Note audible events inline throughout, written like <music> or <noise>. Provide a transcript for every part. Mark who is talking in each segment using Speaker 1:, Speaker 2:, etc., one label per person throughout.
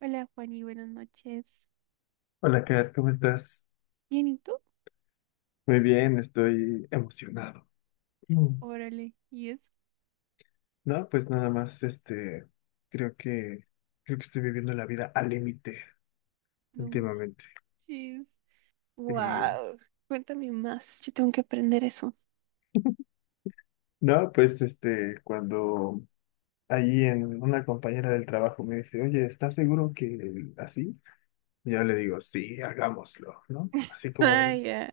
Speaker 1: Hola, Juani, buenas noches.
Speaker 2: Hola, Kat, ¿cómo estás?
Speaker 1: ¿Bien y tú?
Speaker 2: Muy bien, estoy emocionado. Mm.
Speaker 1: Órale, y eso,
Speaker 2: No, pues nada más, creo que, creo que estoy viviendo la vida al límite
Speaker 1: no
Speaker 2: últimamente.
Speaker 1: manches.
Speaker 2: Sí.
Speaker 1: Wow, cuéntame más, yo tengo que aprender eso.
Speaker 2: No, pues cuando allí en una compañera del trabajo me dice, oye, ¿estás seguro que así? Y yo le digo, sí, hagámoslo, ¿no? Así como
Speaker 1: Ah
Speaker 2: de,
Speaker 1: ya,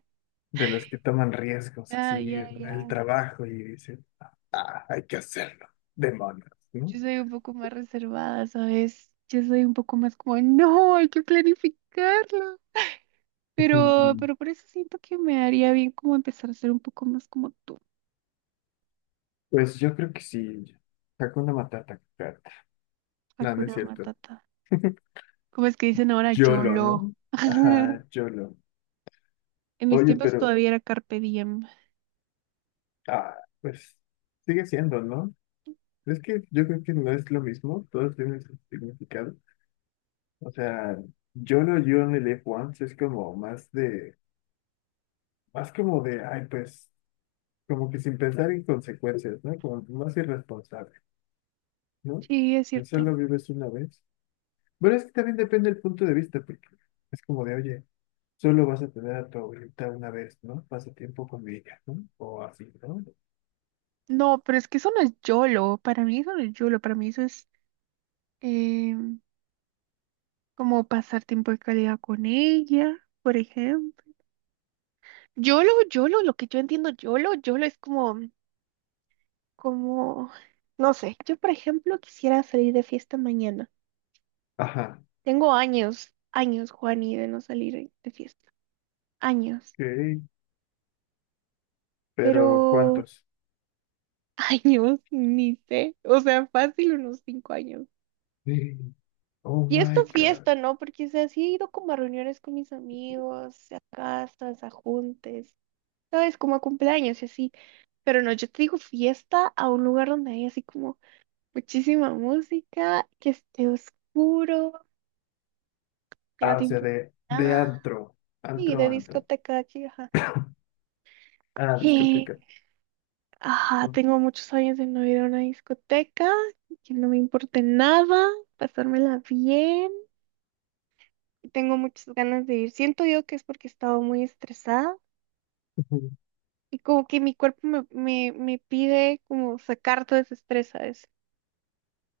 Speaker 2: de los que toman riesgos, así
Speaker 1: ya, ya,
Speaker 2: en el
Speaker 1: ya.
Speaker 2: trabajo y dicen, ah, hay que hacerlo, demonios, ¿no?
Speaker 1: Yo soy un poco más reservada, ¿sabes? Yo soy un poco más como, no, hay que planificarlo. Pero
Speaker 2: <laughs>
Speaker 1: por eso siento que me haría bien como empezar a ser un poco más como tú,
Speaker 2: Pues yo creo que sí. Hakuna Matata, cat. No, no es
Speaker 1: Hakuna
Speaker 2: cierto.
Speaker 1: Matata. ¿Cómo es que dicen ahora
Speaker 2: YOLO,
Speaker 1: YOLO?
Speaker 2: ¿no?
Speaker 1: <laughs>
Speaker 2: Ajá, YOLO.
Speaker 1: En mis
Speaker 2: Oye,
Speaker 1: tiempos
Speaker 2: pero,
Speaker 1: todavía era Carpe Diem.
Speaker 2: ah, pues sigue siendo, ¿no? Es que yo creo que no es lo mismo, todos tienen su significado. O sea, YOLO, You Only Live Once es como más de, más como de, ay, pues, como que sin pensar en consecuencias, ¿no? Como más irresponsable, ¿no?
Speaker 1: Sí, es
Speaker 2: El
Speaker 1: cierto.
Speaker 2: solo vives una vez. Bueno, es que también depende del punto de vista, porque es como de, oye, solo vas a tener a tu abuelita una vez, ¿no? Pasa tiempo con ella, ¿no? O así, ¿no?
Speaker 1: No, pero es que eso no es YOLO. Para mí eso no es YOLO. Para mí eso es em, como pasar tiempo de calidad con ella, por ejemplo. YOLO, YOLO, lo que yo entiendo YOLO, YOLO es como, no sé, yo por ejemplo quisiera salir de fiesta mañana.
Speaker 2: Ajá,
Speaker 1: Tengo años, años, Juani, de no salir de fiesta. Años,
Speaker 2: ok.
Speaker 1: pero
Speaker 2: Pero ¿cuántos?
Speaker 1: <laughs> años, ni sé. O sea, fácil unos 5 años.
Speaker 2: Sí. Oh
Speaker 1: Fiesta
Speaker 2: my God.
Speaker 1: fiesta, ¿no? Porque, o sea, sí he ido como a reuniones con mis amigos, a casas, a juntes, ¿sabes? Como a cumpleaños y así. Pero no, yo te digo fiesta a un lugar donde hay así como muchísima música, que esté oscuro, que no
Speaker 2: Ah,
Speaker 1: te
Speaker 2: o sea,
Speaker 1: importa.
Speaker 2: de antro.
Speaker 1: Y
Speaker 2: Antro,
Speaker 1: de
Speaker 2: antro.
Speaker 1: discoteca de aquí, ajá.
Speaker 2: Ah,
Speaker 1: Y,
Speaker 2: discoteca.
Speaker 1: ajá, tengo muchos años de no ir a una discoteca, que no me importe nada, pasármela bien. Y tengo muchas ganas de ir. Siento yo que es porque he estado muy estresada
Speaker 2: Ujú.
Speaker 1: y como que mi cuerpo me pide como sacar todo ese estrés, ¿sabes?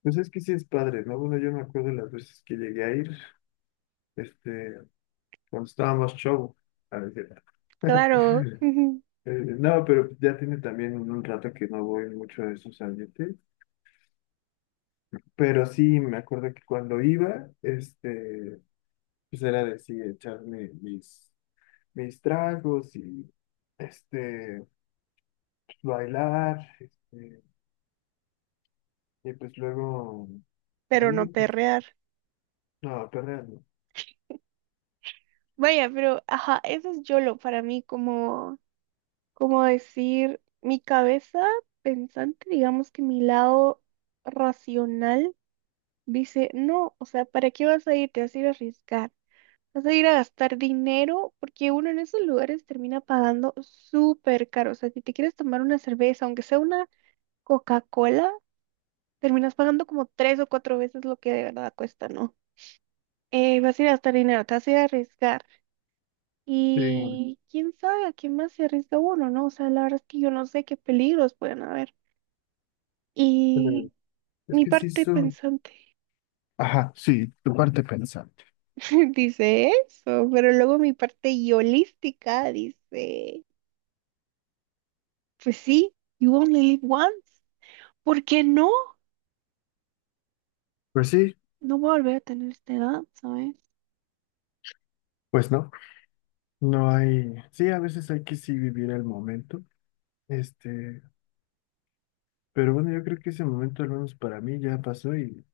Speaker 2: Pues es que sí es padre, ¿no? Bueno, yo me acuerdo las veces que llegué a ir, este, cuando estábamos show, a veces.
Speaker 1: Claro,
Speaker 2: <laughs>
Speaker 1: <laughs>
Speaker 2: Eh, no, pero ya tiene también un rato que no voy mucho a esos ambientes. Pero sí, me acuerdo que cuando iba, pues era de sí, echar mis, mis tragos y, este, bailar, y pues luego
Speaker 1: pero
Speaker 2: ahí,
Speaker 1: no
Speaker 2: pues,
Speaker 1: perrear.
Speaker 2: no, perder, no.
Speaker 1: Vaya, pero, ajá, eso es YOLO para mí, como, como decir, mi cabeza pensante, digamos que mi lado racional dice, no, o sea, ¿para qué vas a ir? Te vas a ir a arriesgar, vas a ir a gastar dinero, porque uno en esos lugares termina pagando súper caro. O sea, si te quieres tomar una cerveza, aunque sea una Coca-Cola, terminas pagando como 3 o 4 veces lo que de verdad cuesta, ¿no? Vas a ir a gastar dinero, te vas a ir a arriesgar.
Speaker 2: Sí,
Speaker 1: Y quién sabe a qué más se arriesga uno, ¿no? O sea, la verdad es que yo no sé qué peligros pueden haber.
Speaker 2: pero
Speaker 1: Y
Speaker 2: es
Speaker 1: mi
Speaker 2: que sí
Speaker 1: parte
Speaker 2: son.
Speaker 1: pensante.
Speaker 2: Ajá, sí, tu parte pensante.
Speaker 1: <laughs> Dice eso, pero luego mi parte yolística dice, pues sí, you only live once. ¿Por qué no?
Speaker 2: Pues sí,
Speaker 1: No voy a volver a tener esta edad, ¿sabes?
Speaker 2: pues no, no hay, sí, a veces hay que sí vivir el momento, este, pero bueno, yo creo que ese momento, al menos para mí, ya pasó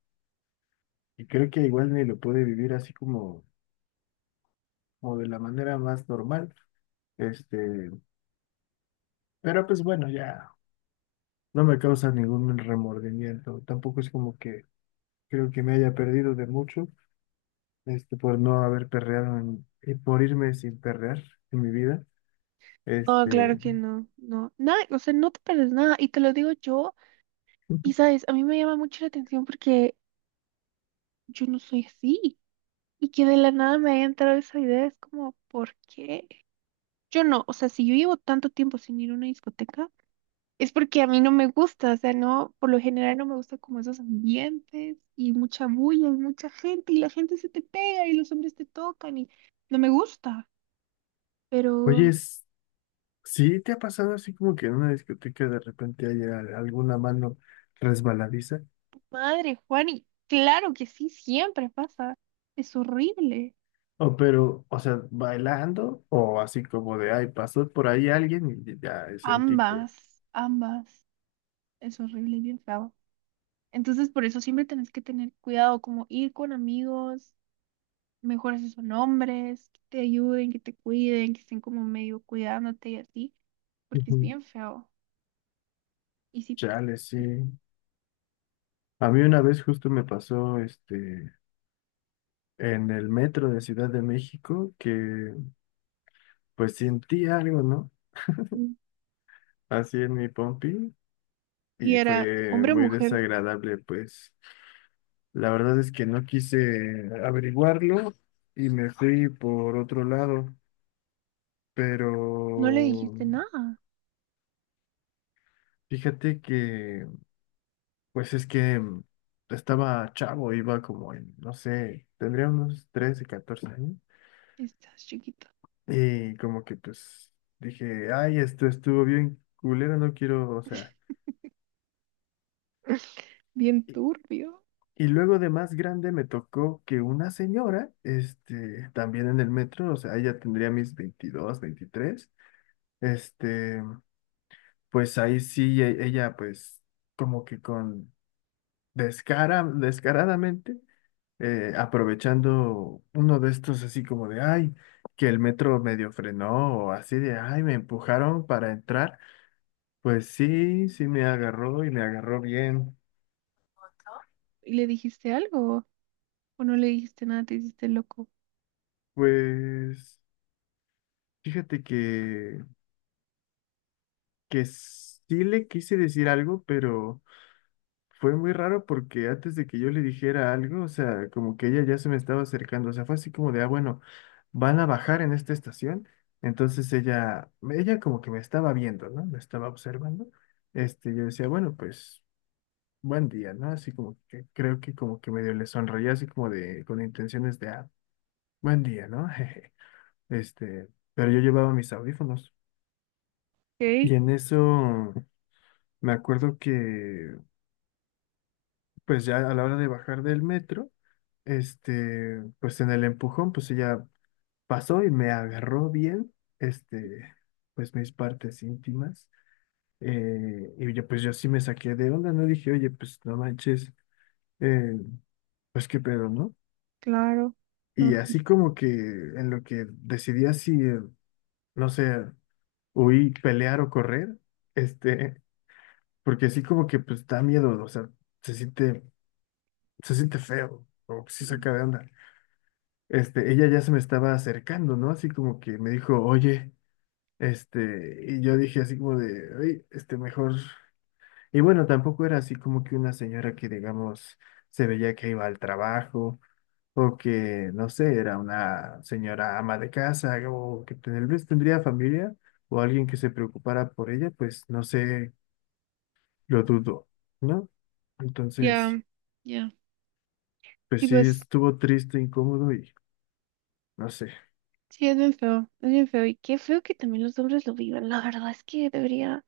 Speaker 2: y creo que igual ni lo pude vivir así como o de la manera más normal. Este, pero pues bueno, ya no me causa ningún remordimiento. Tampoco es como que creo que me haya perdido de mucho, por no haber perreado y por irme sin perrear en mi vida.
Speaker 1: No, claro
Speaker 2: Este,
Speaker 1: que no, no, nada, o sea, no te pierdes nada, y te lo digo yo, y sabes, a mí me llama mucho la atención porque yo no soy así, y que de la nada me haya entrado esa idea, es como, ¿por qué? Yo no, o sea, si yo llevo tanto tiempo sin ir a una discoteca, es porque a mí no me gusta, o sea, no, por lo general no me gusta como esos ambientes y mucha bulla y mucha gente y la gente se te pega y los hombres te tocan y no me gusta. Pero,
Speaker 2: oye, es, ¿sí te ha pasado así como que en una discoteca de repente haya alguna mano resbaladiza?
Speaker 1: madre, Juan, y claro que sí, siempre pasa. Es horrible.
Speaker 2: O pero, o sea, bailando o así como de, ay, pasó por ahí alguien y ya sentí que...
Speaker 1: Ambas, ambas. Es horrible y bien feo. Entonces, por eso siempre tenés que tener cuidado, como ir con amigos, mejores si son hombres, que te ayuden, que te cuiden, que estén como medio cuidándote y así, porque es
Speaker 2: Ujú.
Speaker 1: bien feo. Y sí,
Speaker 2: Chale, sí. A mí una vez justo me pasó en el metro de Ciudad de México que pues sentí algo, ¿no?
Speaker 1: mm,
Speaker 2: Así en mi pompi
Speaker 1: y
Speaker 2: y
Speaker 1: era
Speaker 2: fue
Speaker 1: hombre o
Speaker 2: muy
Speaker 1: mujer,
Speaker 2: desagradable, pues la verdad es que no quise averiguarlo y me fui por otro lado, pero
Speaker 1: no le dijiste nada.
Speaker 2: fíjate que pues es que mm, estaba chavo, iba como en, no sé, tendría unos 13, 14 años.
Speaker 1: Estás chiquito.
Speaker 2: Y como que pues dije, ay, esto estuvo bien culero, no quiero, o sea.
Speaker 1: <laughs> Bien
Speaker 2: Y,
Speaker 1: turbio.
Speaker 2: y luego de más grande me tocó que una señora, también en el metro, o sea, ella tendría mis veintidós, veintitrés. este, pues ahí sí, ella pues como que con descaradamente, aprovechando uno de estos así como de, ay, que el metro medio frenó o así de, ay, me empujaron para entrar. Pues sí, sí me agarró y me agarró bien.
Speaker 1: ¿Y le dijiste algo? ¿O no le dijiste nada? Te hiciste loco.
Speaker 2: Pues fíjate que sí le quise decir algo, pero fue muy raro porque antes de que yo le dijera algo, o sea, como que ella ya se me estaba acercando, o sea, fue así como de, ah, bueno, van a bajar en esta estación. Entonces ella como que me estaba viendo, ¿no? Me estaba observando. Yo decía, bueno, pues buen día, ¿no? Así como que creo que como que medio le sonreía así como de, con intenciones de, ah, buen día, ¿no? <laughs> Este, pero yo llevaba mis audífonos.
Speaker 1: Ok,
Speaker 2: Y en eso me acuerdo que, pues ya a la hora de bajar del metro, pues en el empujón, pues ella pasó y me agarró bien, este, pues mis partes íntimas. Y yo, pues yo sí me saqué de onda, ¿no? Dije, oye, pues no manches, eh, pues qué pedo, ¿no?
Speaker 1: claro.
Speaker 2: Y
Speaker 1: Normal.
Speaker 2: así como que en lo que decidía si, no sé, huir, pelear o correr, este, porque así como que pues da miedo, o sea, se siente, se siente feo, o sí saca de onda. Ella ya se me estaba acercando, ¿no? Así como que me dijo, oye, y yo dije así como de, oye, mejor. Y bueno, tampoco era así como que una señora que, digamos, se veía que iba al trabajo, o que, no sé, era una señora ama de casa, o que tal vez tendría familia, o alguien que se preocupara por ella, pues no sé, lo dudo, ¿no? Entonces.
Speaker 1: Ya, ya.
Speaker 2: Pues
Speaker 1: Y
Speaker 2: sí,
Speaker 1: pues,
Speaker 2: estuvo triste, incómodo y no sé.
Speaker 1: sí, es bien feo. Es bien feo. Y qué feo que también los hombres lo vivan. La verdad es que debería.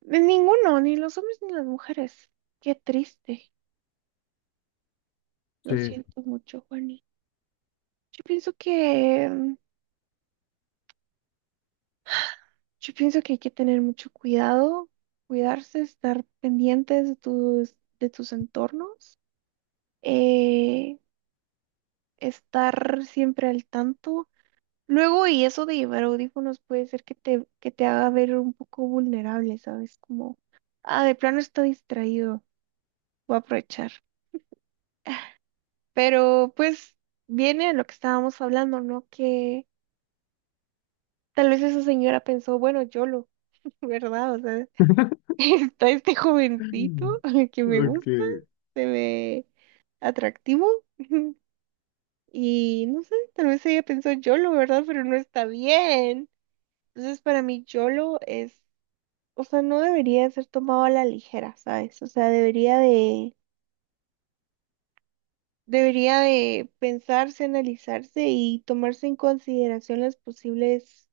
Speaker 1: De ninguno, ni los hombres ni las mujeres. Qué triste. Lo
Speaker 2: Sí.
Speaker 1: siento mucho, Juani. Yo pienso que, mm, yo pienso que hay que tener mucho cuidado, cuidarse, estar pendientes de de tus entornos, eh, estar siempre al tanto. Luego, y eso de llevar audífonos puede ser que te haga ver un poco vulnerable, ¿sabes? Como, ah, de plano estoy distraído, voy a aprovechar. Pero pues viene a lo que estábamos hablando, ¿no? Que tal vez esa señora pensó, bueno, YOLO, <laughs> ¿verdad? O sea, <laughs>
Speaker 2: <laughs>
Speaker 1: está este jovencito <laughs> que me
Speaker 2: Ok,
Speaker 1: gusta, se ve atractivo. <laughs> Y no sé, tal vez ella pensó YOLO, ¿verdad? Pero no está bien. Entonces, para mí, YOLO es, o sea, no debería ser tomado a la ligera, ¿sabes? O sea, debería de pensarse, analizarse y tomarse en consideración las posibles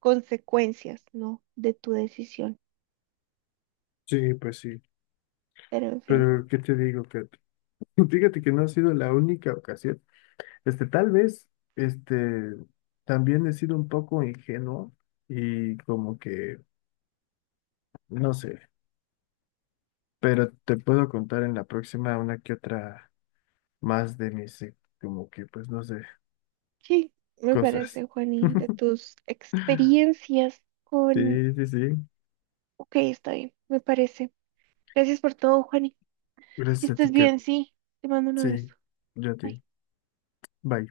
Speaker 1: consecuencias, ¿no? De tu decisión.
Speaker 2: sí, pues sí.
Speaker 1: Pero en fin.
Speaker 2: Pero, ¿qué te digo, Kat? <laughs> Fíjate que no ha sido la única ocasión. Tal vez, este, también he sido un poco ingenuo y como que, no sé, pero te puedo contar en la próxima una que otra más de mis, como que, pues no sé,
Speaker 1: Sí, me parece,
Speaker 2: cosas.
Speaker 1: Juani, de tus
Speaker 2: <laughs>
Speaker 1: experiencias con...
Speaker 2: Sí, sí, sí.
Speaker 1: Ok, está bien, me parece. Gracias por todo, Juani. Que
Speaker 2: Gracias a
Speaker 1: estés
Speaker 2: ti, Kat.
Speaker 1: bien, sí. Te mando un abrazo.
Speaker 2: Sí, yo a
Speaker 1: Bye.
Speaker 2: ti. Bye.